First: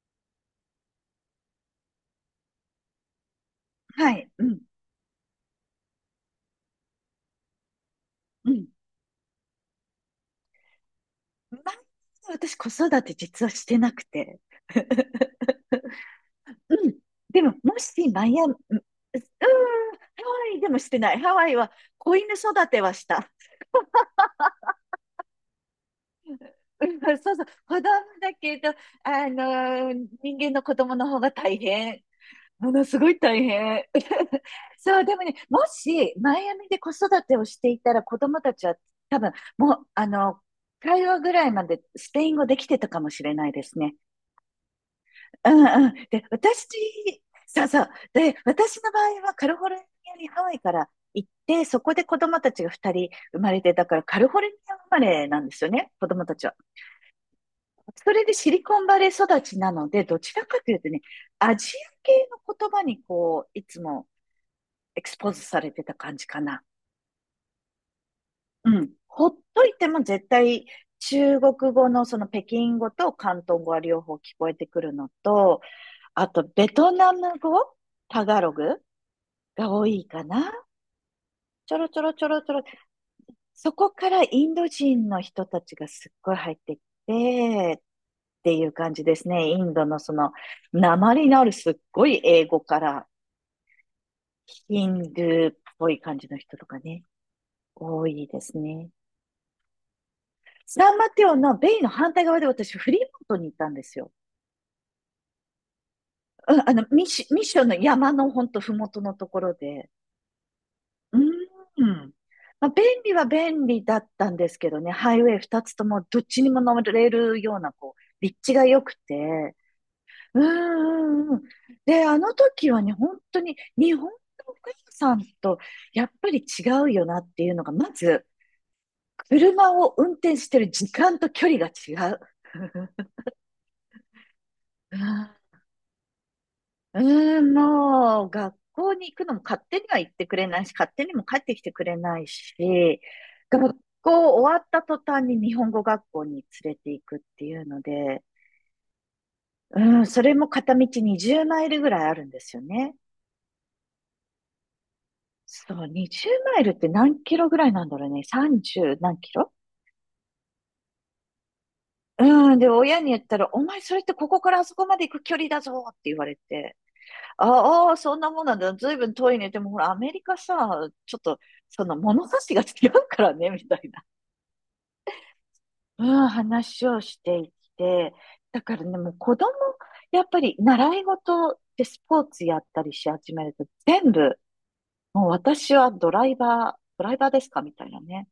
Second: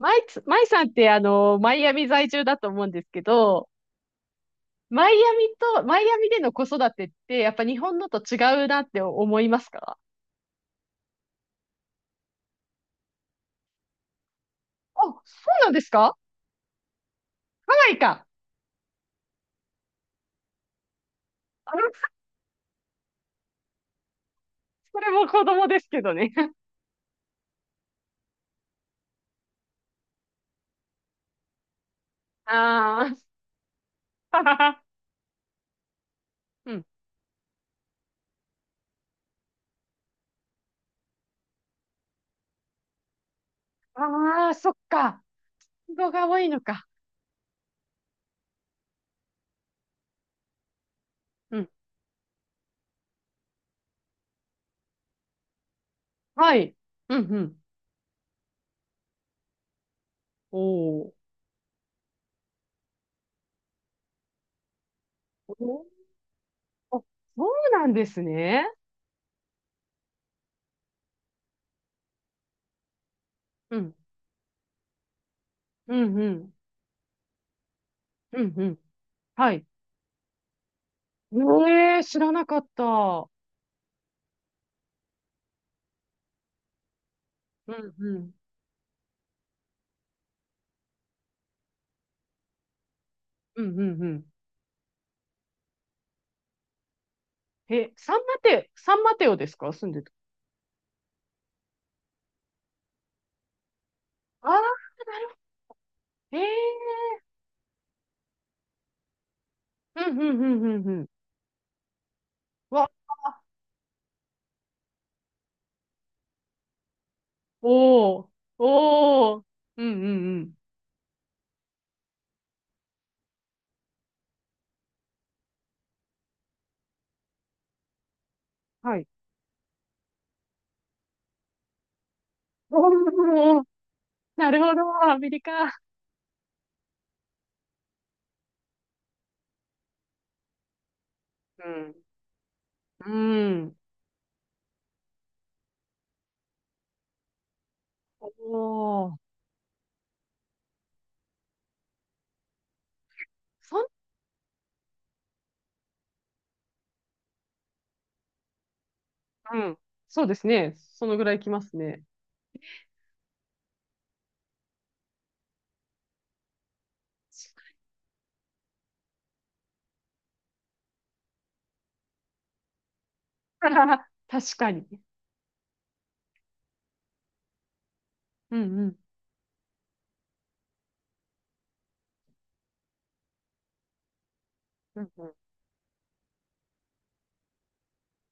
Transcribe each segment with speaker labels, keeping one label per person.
Speaker 1: マイさんってマイアミ在住だと思うんですけど、
Speaker 2: はい。うん。
Speaker 1: マイアミでの子育てって、やっぱ日本のと違
Speaker 2: うん。
Speaker 1: うなって思いますか？
Speaker 2: 前私子育て実はしてなくて。
Speaker 1: あ、そ うなんですか？
Speaker 2: うん。でも、
Speaker 1: ハ
Speaker 2: も
Speaker 1: ワイ
Speaker 2: し
Speaker 1: か。
Speaker 2: マイアミ、うん、ハワイでもしてない。ハワイは
Speaker 1: あの、
Speaker 2: 子犬育てはした。
Speaker 1: それも子供ですけどね。
Speaker 2: うん、そうそう。子供だけど、人間の子供の方が大変。ものすご
Speaker 1: あ
Speaker 2: い大変。
Speaker 1: あ、
Speaker 2: そう、でもね、もしマイア ミ
Speaker 1: う
Speaker 2: で
Speaker 1: ん。
Speaker 2: 子育てをしていたら子供たちは多分、もう、あの、会話ぐらいまでスペイン語できてたかもしれないですね。
Speaker 1: ああ、そっか。
Speaker 2: うんうん。
Speaker 1: 子
Speaker 2: で、
Speaker 1: が多いの
Speaker 2: 私、
Speaker 1: か。
Speaker 2: そうそう。で、私の場合はカリフォルニアにハワイから行っ
Speaker 1: う
Speaker 2: て、
Speaker 1: ん。
Speaker 2: そこで子供たちが2人生まれて、だからカリフォルニア生まれなんですよね、子供たちは。
Speaker 1: はい。うん、うん。
Speaker 2: それでシリコンバレー育ちなので、どちら
Speaker 1: お
Speaker 2: かというとね、
Speaker 1: ー
Speaker 2: アジア系の言葉にこう、いつもエクスポーズされて
Speaker 1: お。
Speaker 2: た感じかな。
Speaker 1: あ、そうなんです
Speaker 2: う
Speaker 1: ね。
Speaker 2: ん。ほっといても絶対中国語のその北京語と広東語
Speaker 1: う
Speaker 2: は
Speaker 1: ん。
Speaker 2: 両方聞こえてくるのと、
Speaker 1: うん、
Speaker 2: あ
Speaker 1: う
Speaker 2: と
Speaker 1: ん。
Speaker 2: ベトナム語、タガ
Speaker 1: う
Speaker 2: ロ
Speaker 1: ん、うん。
Speaker 2: グ
Speaker 1: はい。
Speaker 2: が多いかな。ちょろ
Speaker 1: え
Speaker 2: ちょ
Speaker 1: え、
Speaker 2: ろ
Speaker 1: 知
Speaker 2: ちょ
Speaker 1: ら
Speaker 2: ろ
Speaker 1: な
Speaker 2: ちょ
Speaker 1: か
Speaker 2: ろ。
Speaker 1: った。うん、
Speaker 2: そこからインド人の人たちがすっごい入ってき
Speaker 1: う
Speaker 2: て、
Speaker 1: ん。
Speaker 2: っていう感じですね。インドのその、訛りのあるすっごい英語から、
Speaker 1: うんうんうん。
Speaker 2: ヒンドゥーっぽい感じの人とかね、
Speaker 1: え、
Speaker 2: 多いですね。
Speaker 1: サンマテオですか住んでる？
Speaker 2: サンマテオのベイの反対側で私、フリーモントに行ったんですよ。
Speaker 1: ああー、なるほど。ええ
Speaker 2: うん、ミッションの山のほんとふもとのところで、
Speaker 1: うんうんうんうんうん。
Speaker 2: うーん。まあ、便
Speaker 1: わ、
Speaker 2: 利は便利だったんですけどね、ハイウェイ二つともどっちにも乗れるような、こ
Speaker 1: お
Speaker 2: う、
Speaker 1: ー、
Speaker 2: 立地が良くて。
Speaker 1: おー、うんうん
Speaker 2: う
Speaker 1: う
Speaker 2: ん
Speaker 1: ん。
Speaker 2: うんうん。で、あの時はね、本当に日本のお母さんとやっぱり違うよなっていうのが、まず、
Speaker 1: はい。
Speaker 2: 車を運転してる時間と距離が違う。
Speaker 1: おー、なるほど、アメリカ。
Speaker 2: うーん、もう、学校に行くのも勝手には行ってくれないし、勝手にも帰ってき
Speaker 1: う
Speaker 2: てく
Speaker 1: ん。
Speaker 2: れないし、
Speaker 1: うん。
Speaker 2: 学校終わった途端に日本語学校に連れて行くっていうので、
Speaker 1: おー、
Speaker 2: うん、それも片道20マイルぐらいあるんですよね。
Speaker 1: そん、
Speaker 2: そう、20マイルって何キロぐらいなんだろうね。30何キロ。
Speaker 1: うん。そうですね。そのぐらい来ますね。
Speaker 2: うん、で、親に言ったら、お前それってここからあそこまで行く距離だぞって言われて、ああー、そんなもんなんだ。ずいぶん遠いね。でもほら、アメリカさ、ちょっと、その物差しが違うからね、みたい な、
Speaker 1: 確かに。
Speaker 2: うん、話をしていて。
Speaker 1: うん
Speaker 2: だから
Speaker 1: うん。
Speaker 2: ね、もう子供、やっぱり習い事でスポーツやったりし始めると、全部、
Speaker 1: うんう
Speaker 2: もう
Speaker 1: ん。
Speaker 2: 私はドライバー、ドライバーですかみたいなね。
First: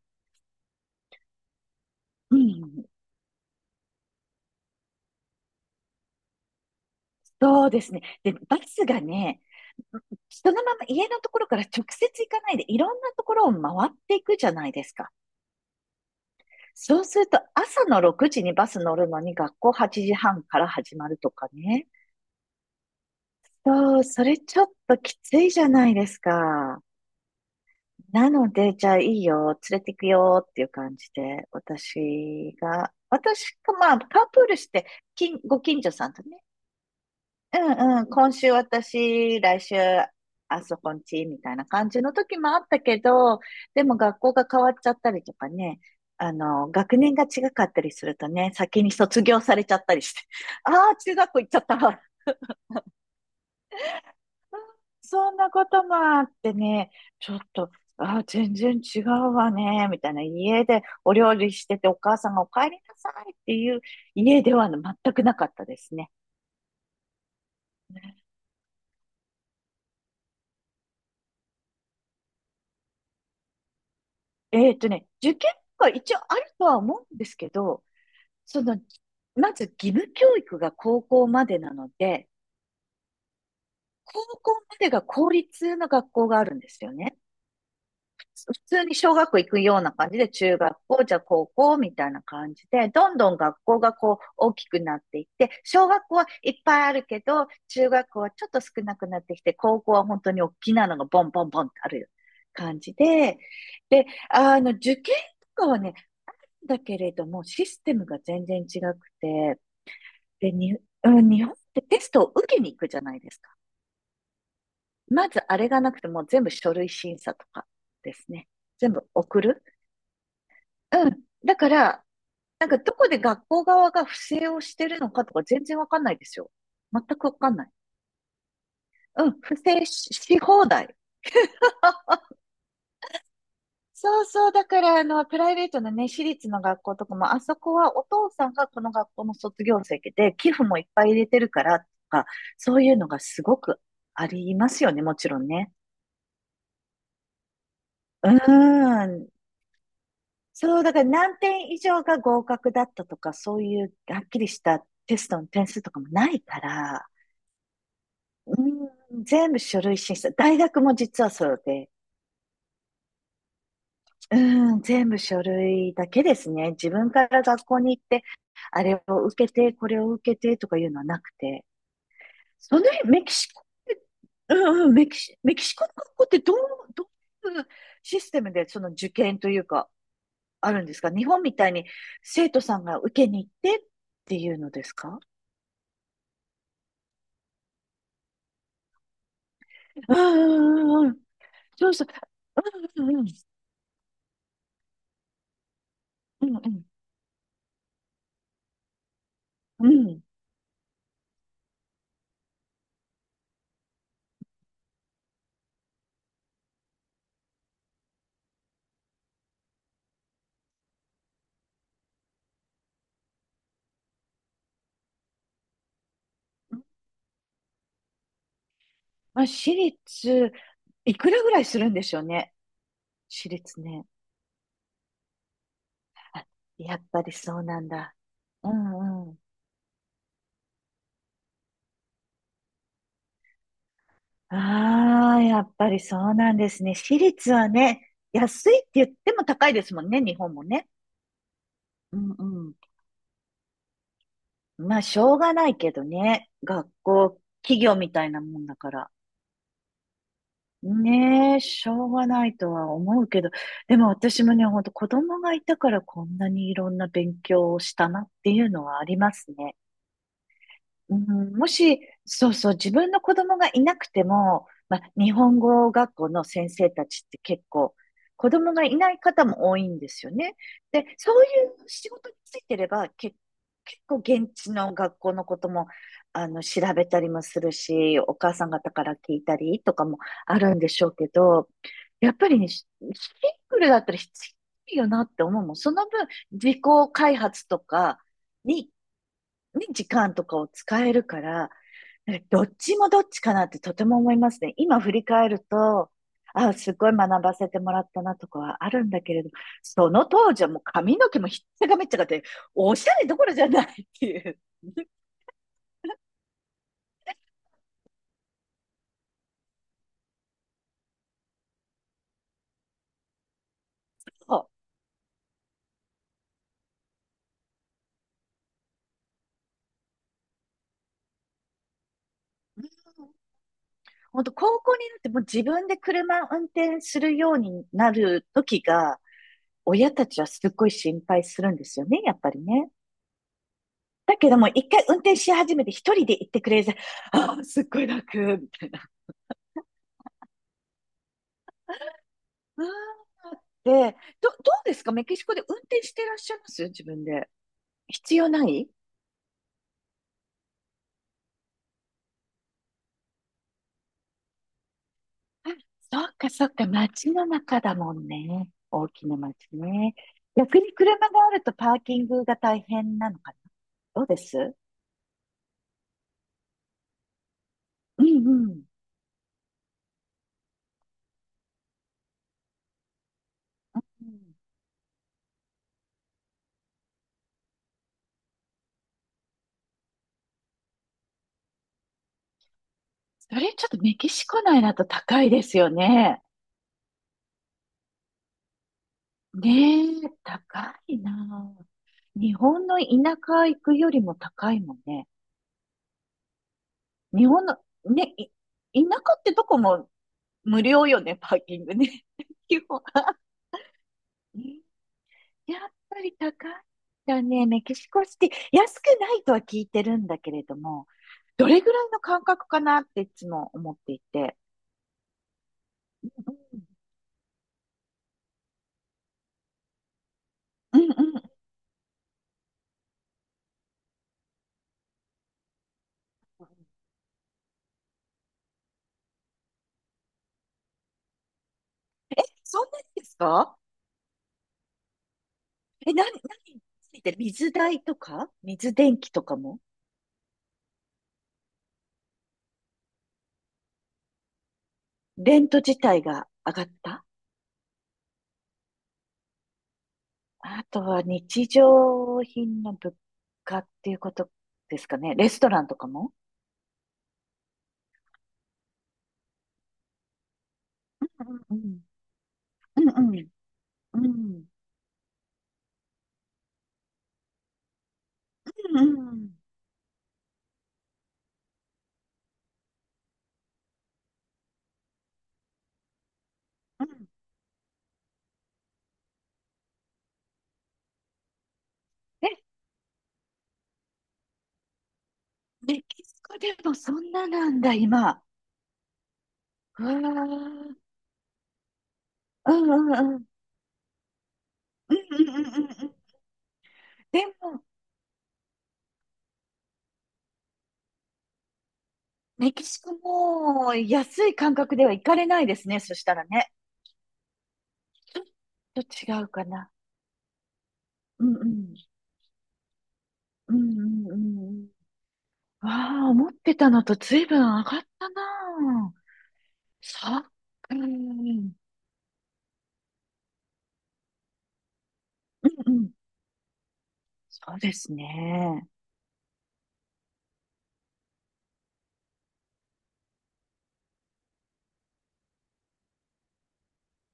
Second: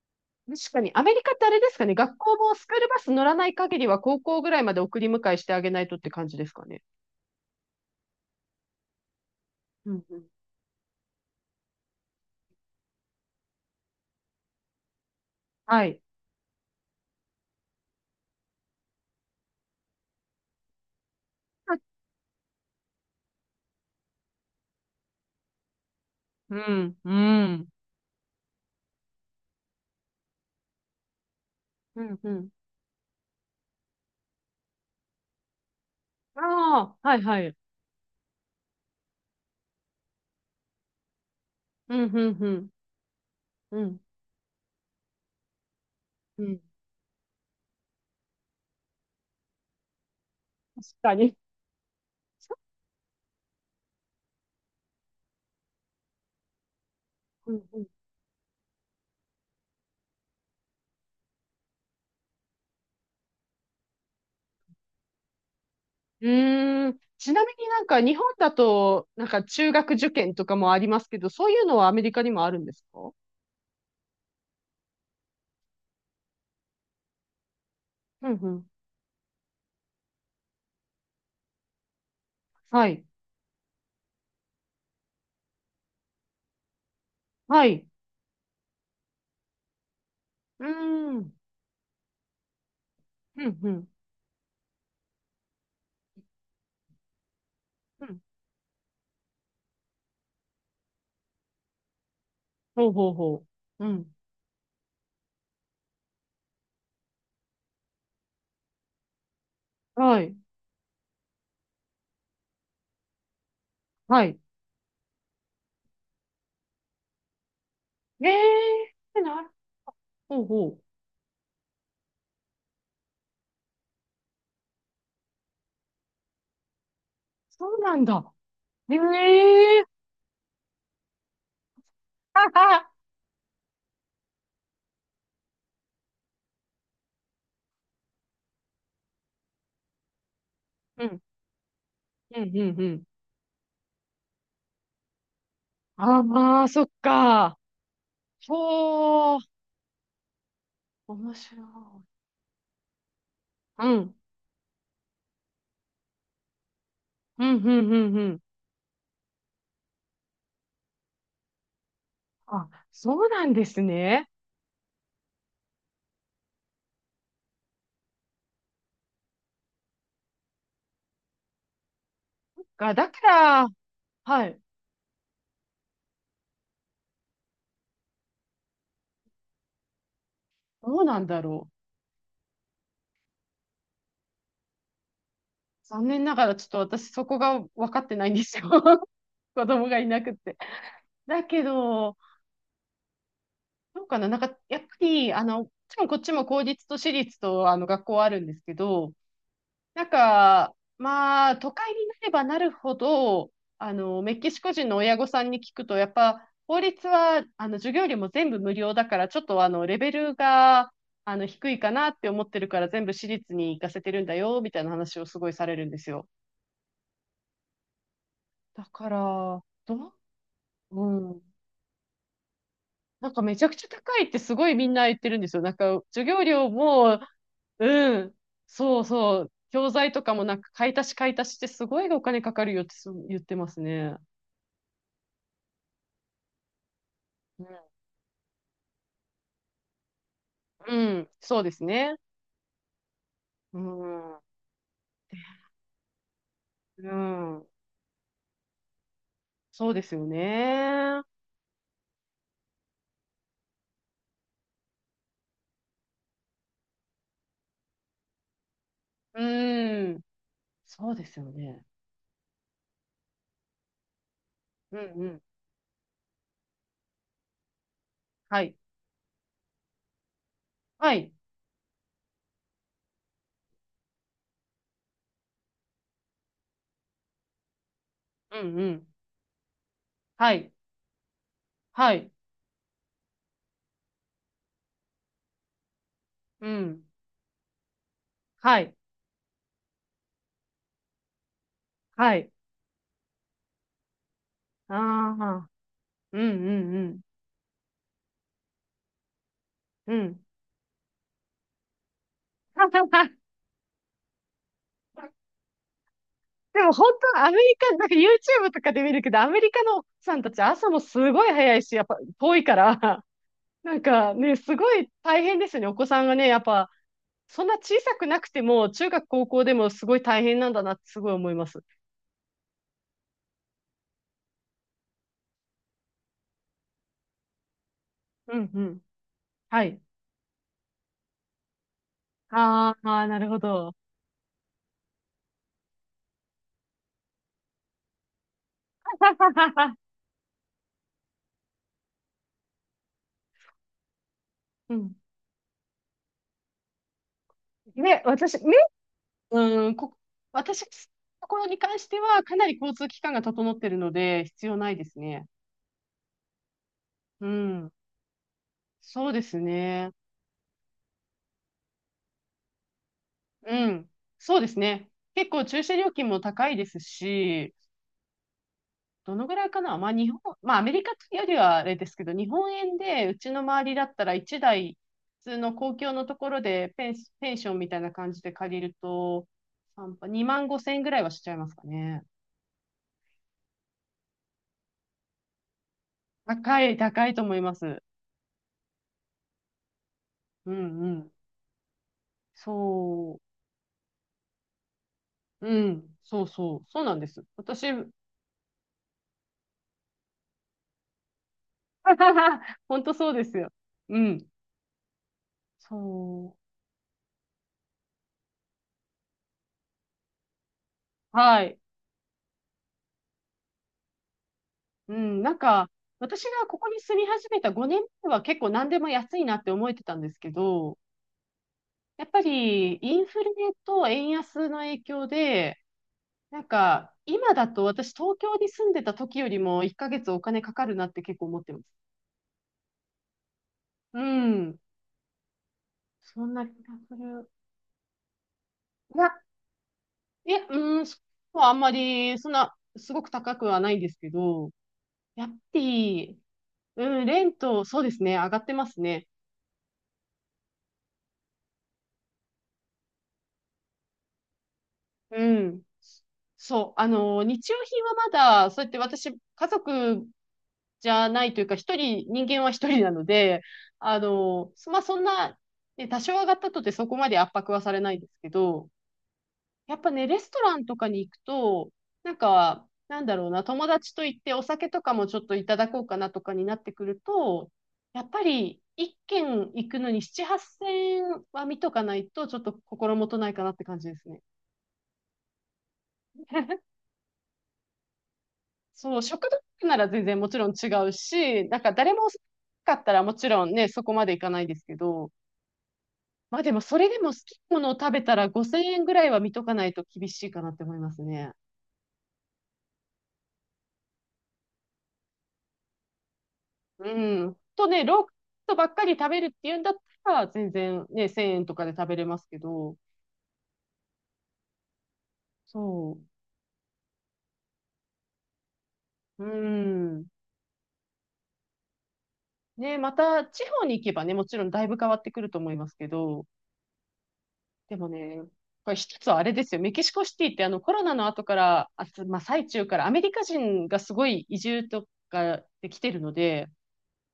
Speaker 1: 確かに、アメリカってあれですかね、学校
Speaker 2: う
Speaker 1: もスクー
Speaker 2: ん、
Speaker 1: ルバス乗らない限りは高校ぐらいまで送り迎えしてあげないとって感じですかね。
Speaker 2: そうですね。で、バスがね、
Speaker 1: うんうん。
Speaker 2: そのまま家のところから直接行かないで、いろんなところを回っていくじゃないですか。
Speaker 1: はい。
Speaker 2: そうすると朝の6時にバス乗るのに学校8時半から始まるとかね。そう、それちょっときついじゃないです
Speaker 1: う
Speaker 2: か。
Speaker 1: ん、うん。
Speaker 2: なので、じゃあいいよ、連れてくよっていう感じで、
Speaker 1: うん、うん。
Speaker 2: 私がまあ、カープールして、近所さんと
Speaker 1: あ
Speaker 2: ね、
Speaker 1: あ、はい、はい。
Speaker 2: うんうん、今週私、来週、あそこんち、みたいな感
Speaker 1: うん、
Speaker 2: じ
Speaker 1: う
Speaker 2: の
Speaker 1: ん、
Speaker 2: 時
Speaker 1: う
Speaker 2: もあっ
Speaker 1: ん。
Speaker 2: たけど、
Speaker 1: う
Speaker 2: でも
Speaker 1: ん、
Speaker 2: 学校が変わっちゃったりとかね、あ
Speaker 1: うん。
Speaker 2: の、学年が違かったりするとね、先に卒業されちゃったりして、
Speaker 1: 確
Speaker 2: ああ、
Speaker 1: か
Speaker 2: 中学
Speaker 1: に。
Speaker 2: 校行っちゃったわ。そんなこともあってね、ちょっ
Speaker 1: うん、
Speaker 2: と、
Speaker 1: うん。
Speaker 2: ああ、全然違うわね、みたいな。家でお料理してて、お母さんがお帰りなさいっていう家では全くなかったですね。
Speaker 1: うーん。ちなみになんか日本だと、なんか中学受験とかもありますけど、そういうのはアメリカにもあるんですか？
Speaker 2: 受験が一応あるとは思うんですけど、
Speaker 1: うん、う
Speaker 2: そ
Speaker 1: ん。
Speaker 2: の、まず義務教育が高校までなので、
Speaker 1: はい。
Speaker 2: 高校までが公立の学校があるんですよね。
Speaker 1: はい。
Speaker 2: 普通に小学校行くような感じで、中
Speaker 1: うー
Speaker 2: 学校、じ
Speaker 1: ん。
Speaker 2: ゃ
Speaker 1: う
Speaker 2: あ
Speaker 1: ん、
Speaker 2: 高校みたいな感じで、どんどん
Speaker 1: う
Speaker 2: 学校
Speaker 1: ん。
Speaker 2: がこう大きくなっていって、小学校はいっぱいあるけど、中
Speaker 1: う
Speaker 2: 学
Speaker 1: ん。
Speaker 2: 校はちょっと少なくなってきて、高校は本当に大きなのがボンボンボンってある感
Speaker 1: ほう
Speaker 2: じ
Speaker 1: ほう
Speaker 2: で、
Speaker 1: ほう。う
Speaker 2: で、
Speaker 1: ん。
Speaker 2: あの、受験とかはね、だけれども、システムが全然違くて、
Speaker 1: はい。
Speaker 2: で、に、うん、日本ってテストを受けに行くじゃないですか。
Speaker 1: はい。
Speaker 2: まずあれがなくてもう全部書類審査とかです
Speaker 1: え
Speaker 2: ね。全部
Speaker 1: え、
Speaker 2: 送
Speaker 1: なる
Speaker 2: る。
Speaker 1: ほど。
Speaker 2: うん。だから、なんかどこで学校側が不正をしてるのかとか全然わかんないですよ。全くわかんな
Speaker 1: そ
Speaker 2: い。
Speaker 1: うなんだ。え
Speaker 2: うん、不
Speaker 1: え
Speaker 2: 正し、し放題。あ、
Speaker 1: はは。
Speaker 2: そうそう。だから、あの、プライベートのね、私立の学校とかも、あそこはお父さんがこの学校の卒業生で、寄付もいっ
Speaker 1: う
Speaker 2: ぱい入
Speaker 1: ん、
Speaker 2: れてるからとか、
Speaker 1: うん、う
Speaker 2: そ
Speaker 1: ん、
Speaker 2: う
Speaker 1: う
Speaker 2: いう
Speaker 1: ん。
Speaker 2: のがすごくありますよね、もちろんね。
Speaker 1: あ、まあ、そっか。
Speaker 2: うーん。
Speaker 1: ほう。
Speaker 2: そう、だから
Speaker 1: 面
Speaker 2: 何
Speaker 1: 白い。
Speaker 2: 点以上が合格だったとか、そうい
Speaker 1: う
Speaker 2: う
Speaker 1: ん、
Speaker 2: はっきりしたテストの点数とかもないから、
Speaker 1: うん、うん、うん、うん。
Speaker 2: うん、全部書類審査。大学も実はそうで、
Speaker 1: あ、そうなんですね。
Speaker 2: うん、全部書類だけですね。自分から学校に行って、あれを受けて、これを受けてとかいうのはなくて、その
Speaker 1: が、
Speaker 2: 辺、
Speaker 1: だか
Speaker 2: メキシコっ
Speaker 1: ら、
Speaker 2: て、
Speaker 1: は
Speaker 2: う
Speaker 1: い。
Speaker 2: んうん、メキシコの学校ってどう、どういうシステムでその受験というか、あるん
Speaker 1: ど
Speaker 2: です
Speaker 1: う
Speaker 2: か
Speaker 1: な
Speaker 2: 日
Speaker 1: んだ
Speaker 2: 本み
Speaker 1: ろ
Speaker 2: た
Speaker 1: う。
Speaker 2: いに生徒さんが受けに行ってっていうのですか。
Speaker 1: 残念ながら、ちょっと私そこが分かってないんですよ。子供がい
Speaker 2: うん
Speaker 1: なくって。
Speaker 2: うんうんうん。
Speaker 1: だけ
Speaker 2: そうそう。
Speaker 1: ど、
Speaker 2: うんうんうん。
Speaker 1: どうかな、なんか、やっぱり、もちろんこっちも
Speaker 2: うん
Speaker 1: 公
Speaker 2: う
Speaker 1: 立と私立と、学校あるんですけど、
Speaker 2: ん。う
Speaker 1: なん
Speaker 2: ん。
Speaker 1: か、まあ、都会になればなるほど、メキシコ人の親御さんに聞くと、やっぱ、公立は、授業料も全部無料だから、ちょっと、レベルが、低いかなって思ってるから、全部私立に行かせてるんだよ、みたいな話をすごいされるんですよ。だか
Speaker 2: まあ、
Speaker 1: ら、
Speaker 2: 私立、いく
Speaker 1: うん。
Speaker 2: らぐらいするんでしょうね。
Speaker 1: なんか
Speaker 2: 私
Speaker 1: めちゃく
Speaker 2: 立
Speaker 1: ちゃ
Speaker 2: ね。
Speaker 1: 高いってすごいみんな言ってるんですよ。なんか授業
Speaker 2: あ、
Speaker 1: 料
Speaker 2: やっ
Speaker 1: も、
Speaker 2: ぱりそうなん
Speaker 1: う
Speaker 2: だ。
Speaker 1: ん。
Speaker 2: う
Speaker 1: そう
Speaker 2: んうん。
Speaker 1: そう。教材とかもなんか買い足し買い足しってすごいお金かかるよって言ってますね。
Speaker 2: ああ、やっぱりそうなんですね。私立
Speaker 1: うん。
Speaker 2: はね、安いって言っても高いですもんね、日本もね。
Speaker 1: うん。そうです
Speaker 2: う
Speaker 1: ね。
Speaker 2: んうん。
Speaker 1: うん。
Speaker 2: まあ、しょうがないけどね。学
Speaker 1: う
Speaker 2: 校、
Speaker 1: ん。
Speaker 2: 企業みたいなもんだから。
Speaker 1: そうですよね。
Speaker 2: ねえ、しょうがないとは思うけど、でも私もね、ほんと子供がいたからこんなにいろんな勉強をしたなっていうのはありますね。
Speaker 1: うん。そう
Speaker 2: う
Speaker 1: ですよ
Speaker 2: ん、も
Speaker 1: ね。
Speaker 2: し、そうそう、自分の子供がいなくても、
Speaker 1: う
Speaker 2: ま
Speaker 1: ん
Speaker 2: あ、
Speaker 1: う
Speaker 2: 日
Speaker 1: ん。
Speaker 2: 本語学校の先生たちって結構、子
Speaker 1: は
Speaker 2: 供
Speaker 1: い。
Speaker 2: がいない方も多いんですよね。で、
Speaker 1: はい。
Speaker 2: そういう仕事についてれば、結構現地の学校のことも、あの、調べたりもするし、お母
Speaker 1: う
Speaker 2: さん
Speaker 1: んう
Speaker 2: 方か
Speaker 1: ん。
Speaker 2: ら聞いたりとかも
Speaker 1: は
Speaker 2: あ
Speaker 1: い。
Speaker 2: るんでしょうけど、
Speaker 1: はい。
Speaker 2: やっぱりね、シングルだったら必要ないよなって思うもん。その分、
Speaker 1: う
Speaker 2: 自己
Speaker 1: ん。
Speaker 2: 開発とか
Speaker 1: は
Speaker 2: に
Speaker 1: い。
Speaker 2: に時間とかを使えるから、
Speaker 1: はい。
Speaker 2: どっちもどっちかなってとても思いますね。今
Speaker 1: あ
Speaker 2: 振り返る
Speaker 1: あ。
Speaker 2: と、
Speaker 1: うんう
Speaker 2: あ、す
Speaker 1: んう
Speaker 2: ごい
Speaker 1: ん。
Speaker 2: 学ばせてもらったなとかはあるんだけれど、そ
Speaker 1: う
Speaker 2: の
Speaker 1: ん。
Speaker 2: 当時はもう髪の毛もひっちゃかめっちゃかって、おしゃれ どころじゃないっていう。
Speaker 1: でも本当のアメリカ、なんか YouTube とかで見るけど、アメリカの奥さんたち朝もすごい早いし、やっぱ遠いから、なんかね、
Speaker 2: そ
Speaker 1: すごい大変ですよね。お子さんがね、やっぱ、そんな小さくなくても、中学、高校でもすごい大変なんだなってすごい思います。
Speaker 2: う。本当高校になってもう自分で車を運転するようになる
Speaker 1: うんう
Speaker 2: 時
Speaker 1: ん。
Speaker 2: が、
Speaker 1: はい。
Speaker 2: 親たちはすっごい心配するんですよね、やっぱりね。
Speaker 1: あーあ、なるほど。
Speaker 2: だけども、一回運転し始めて一人で行ってくれるあ、すっごい楽、みたいな。で、ど、どう
Speaker 1: う
Speaker 2: ですか
Speaker 1: ん。
Speaker 2: メキシコで運転してらっしゃいます自分で。
Speaker 1: で、
Speaker 2: 必要ない
Speaker 1: うん、私、ところに関しては、かなり交通機関が整っているので、必要ないですね。
Speaker 2: あ、そっかそっか、街
Speaker 1: う
Speaker 2: の中
Speaker 1: ん。
Speaker 2: だもんね。大き
Speaker 1: そう
Speaker 2: な
Speaker 1: で
Speaker 2: 街
Speaker 1: すね。
Speaker 2: ね。逆に車があるとパーキングが大変なのかな。
Speaker 1: うん。
Speaker 2: どうで
Speaker 1: そうで
Speaker 2: す。
Speaker 1: すね。結構駐車料金も高いですし、
Speaker 2: うんうん。
Speaker 1: どのぐらいかな。まあ日本、まあアメリカよりはあれですけど、日本円でうちの周りだった
Speaker 2: う
Speaker 1: ら
Speaker 2: ん。
Speaker 1: 1台、普通の公共のところでペンションみたいな感じで借りると、2万5千円ぐらいはしちゃいますかね。
Speaker 2: それちょっとメキシコ内だと高いですよね。
Speaker 1: 高い、高いと思います。
Speaker 2: ねえ、
Speaker 1: う
Speaker 2: 高
Speaker 1: んう
Speaker 2: い
Speaker 1: ん。
Speaker 2: なあ。日本の田
Speaker 1: そ
Speaker 2: 舎行くよりも高いもんね。
Speaker 1: う、うん、そうそう、そうなんです。
Speaker 2: 日本の、
Speaker 1: 私、
Speaker 2: ね、い田舎ってどこも無料よね、パーキングね。基本。
Speaker 1: 本当そうですよ。うん、
Speaker 2: やっぱり高
Speaker 1: そう。
Speaker 2: いんだね。メキシコシティ。安くないとは聞いてるんだけれども、
Speaker 1: は
Speaker 2: ど
Speaker 1: い。
Speaker 2: れぐらいの感覚かなっていつも思っていて。
Speaker 1: うん、なんか、私がここ
Speaker 2: う
Speaker 1: に住み始めた5年目は結構何でも安いなって思えてたんですけど、
Speaker 2: んうんうん。
Speaker 1: やっぱりインフレと円安の影響で、なんか今だと私東京に住んでた時よりも1ヶ月お金かかるなって結構思ってます。
Speaker 2: そんなにですか。
Speaker 1: うん。
Speaker 2: え、何
Speaker 1: そんな気
Speaker 2: に
Speaker 1: がす
Speaker 2: ついてる
Speaker 1: る。
Speaker 2: 水代とか水
Speaker 1: い
Speaker 2: 電
Speaker 1: や、
Speaker 2: 気とかも
Speaker 1: いや、うん、そこはあんまり、そんな、すごく高くはないんですけど、やっぱ
Speaker 2: レント自体
Speaker 1: り、
Speaker 2: が上がっ
Speaker 1: う
Speaker 2: た
Speaker 1: ん、レント、そうですね、上がってますね。
Speaker 2: あとは日常品の物価っていうことですかね。
Speaker 1: う
Speaker 2: レストラ
Speaker 1: ん。
Speaker 2: ンとかも
Speaker 1: そう。日用品はまだ、そうやって私、家族じゃ
Speaker 2: う
Speaker 1: ない
Speaker 2: ん
Speaker 1: という
Speaker 2: う
Speaker 1: か、
Speaker 2: ん。
Speaker 1: 人間は一
Speaker 2: う
Speaker 1: 人
Speaker 2: ん
Speaker 1: なの
Speaker 2: うん。
Speaker 1: で、
Speaker 2: うん。
Speaker 1: まあ、そんな、ね、多少上がったとてそこまで圧迫はされないですけど、
Speaker 2: うん。
Speaker 1: やっぱね、レストランとかに行くと、なんか、なんだろうな、友達と行ってお酒とかもちょっといただこうかなとかになってく
Speaker 2: う
Speaker 1: る
Speaker 2: ん。
Speaker 1: と、やっぱり、一軒行くのに7、8000は見とかないと、
Speaker 2: え、
Speaker 1: ちょっと心もとないかなって感じですね。
Speaker 2: メキシコでもそんななんだ、今。
Speaker 1: そう、食堂な
Speaker 2: う
Speaker 1: ら
Speaker 2: わ
Speaker 1: 全然もちろん違
Speaker 2: ー。
Speaker 1: うし、なんか誰も好き
Speaker 2: うん
Speaker 1: かった
Speaker 2: う
Speaker 1: ら
Speaker 2: ん
Speaker 1: も
Speaker 2: うん。
Speaker 1: ちろんね、そこまでいかないですけ
Speaker 2: う
Speaker 1: ど、
Speaker 2: んうんうんうんうん。
Speaker 1: まあでもそれでも好
Speaker 2: で
Speaker 1: きなも
Speaker 2: も、
Speaker 1: のを食べたら5000円ぐらいは見とかないと厳しいかなって思いますね。
Speaker 2: メキシコも安い感覚では行かれないですね、そしたらね。
Speaker 1: うん。とね、ローカ
Speaker 2: ち
Speaker 1: ルばっ
Speaker 2: ょ
Speaker 1: か
Speaker 2: っと
Speaker 1: り食べ
Speaker 2: 違
Speaker 1: る
Speaker 2: う
Speaker 1: っ
Speaker 2: か
Speaker 1: ていうんだ
Speaker 2: な。
Speaker 1: ったら全然ね、
Speaker 2: う
Speaker 1: 1000
Speaker 2: んう
Speaker 1: 円とかで
Speaker 2: ん。
Speaker 1: 食べれますけど、
Speaker 2: うんうんうんうん。
Speaker 1: そ
Speaker 2: わあ、思ってたのと随分上がったなあ。
Speaker 1: う。うん。
Speaker 2: そう。うん。うん
Speaker 1: ね、また地方に行けばね、もちろんだいぶ変わってくると思いま
Speaker 2: う
Speaker 1: すけ
Speaker 2: ん。
Speaker 1: ど、
Speaker 2: そうで
Speaker 1: でも
Speaker 2: す
Speaker 1: ね、
Speaker 2: ね。
Speaker 1: これ一つはあれですよ。メキシコシティってあのコロナの後から、まあ、最中からアメリカ人がすごい移住とかできてるので、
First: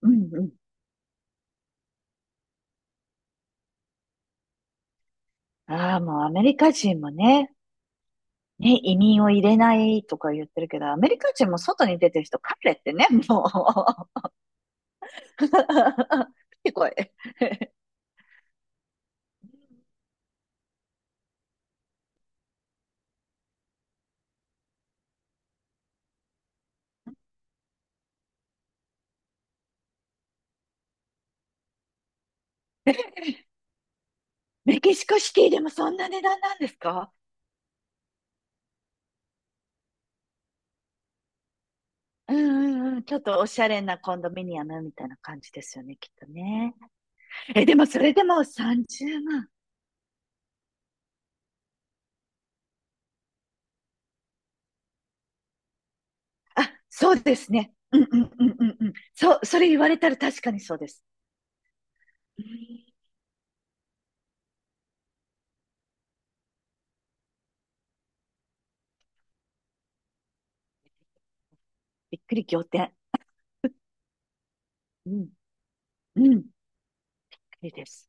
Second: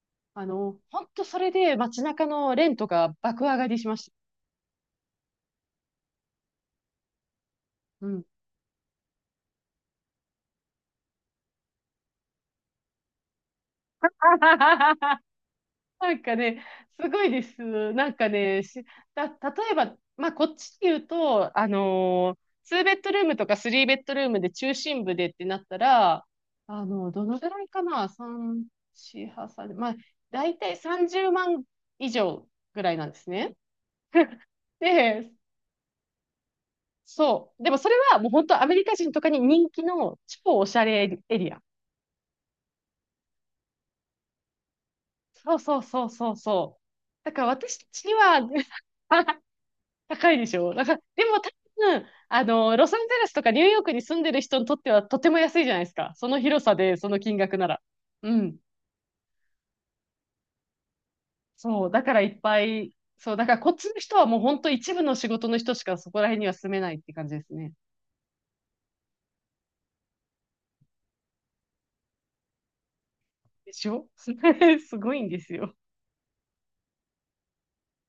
Speaker 2: うんうん。
Speaker 1: 本当それで街中のレントが爆上がりしました。
Speaker 2: ああ、もうアメリカ人もね、
Speaker 1: うん。
Speaker 2: ね、移民を入れないとか言ってるけど、アメリカ人も外に出てる人、帰れってね、もう。
Speaker 1: なんかね、
Speaker 2: すごい。
Speaker 1: すごいです。なんかね、例えば、まあ、こっちで言うと、2ベッドルームとか3ベッドルームで中心部でってなったら、どのぐらいかな？ 3、4、8、3、まあ、だいたい30万以上ぐらいなんです ね。
Speaker 2: メキシコ
Speaker 1: で、
Speaker 2: シティでもそんな値段なんですか。
Speaker 1: そう。でもそれはもう本当アメリカ人とかに人気の超おしゃれエリア。
Speaker 2: うんうんうん。ちょっとおしゃれなコンドミニアムみたいな感じ
Speaker 1: そう
Speaker 2: で
Speaker 1: そ
Speaker 2: す
Speaker 1: う
Speaker 2: よね、
Speaker 1: そ
Speaker 2: き
Speaker 1: う
Speaker 2: っと
Speaker 1: そう
Speaker 2: ね。
Speaker 1: そう。だから
Speaker 2: え、で
Speaker 1: 私
Speaker 2: も
Speaker 1: た
Speaker 2: そ
Speaker 1: ち
Speaker 2: れ
Speaker 1: に
Speaker 2: で
Speaker 1: は、
Speaker 2: も30 万。
Speaker 1: 高いでしょなんから、でも多分、ロサンゼルスとかニューヨークに住んでる人にとってはとても安いじゃないですか。その広
Speaker 2: あ、
Speaker 1: さで、そ
Speaker 2: そ
Speaker 1: の
Speaker 2: う
Speaker 1: 金
Speaker 2: です
Speaker 1: 額な
Speaker 2: ね。
Speaker 1: ら。
Speaker 2: うんうん
Speaker 1: う
Speaker 2: うん
Speaker 1: ん。
Speaker 2: うんうん。そう、それ言われたら確かにそうです。
Speaker 1: そう、だからいっ
Speaker 2: う
Speaker 1: ぱ
Speaker 2: ん。
Speaker 1: い、そう、だからこっちの人はもう本当一部の仕事の人しかそこら辺には住めないって感じですね。
Speaker 2: びっくり仰天。
Speaker 1: でしょ？ す
Speaker 2: う
Speaker 1: ごいん
Speaker 2: ん、
Speaker 1: ですよ。
Speaker 2: うん、いいです。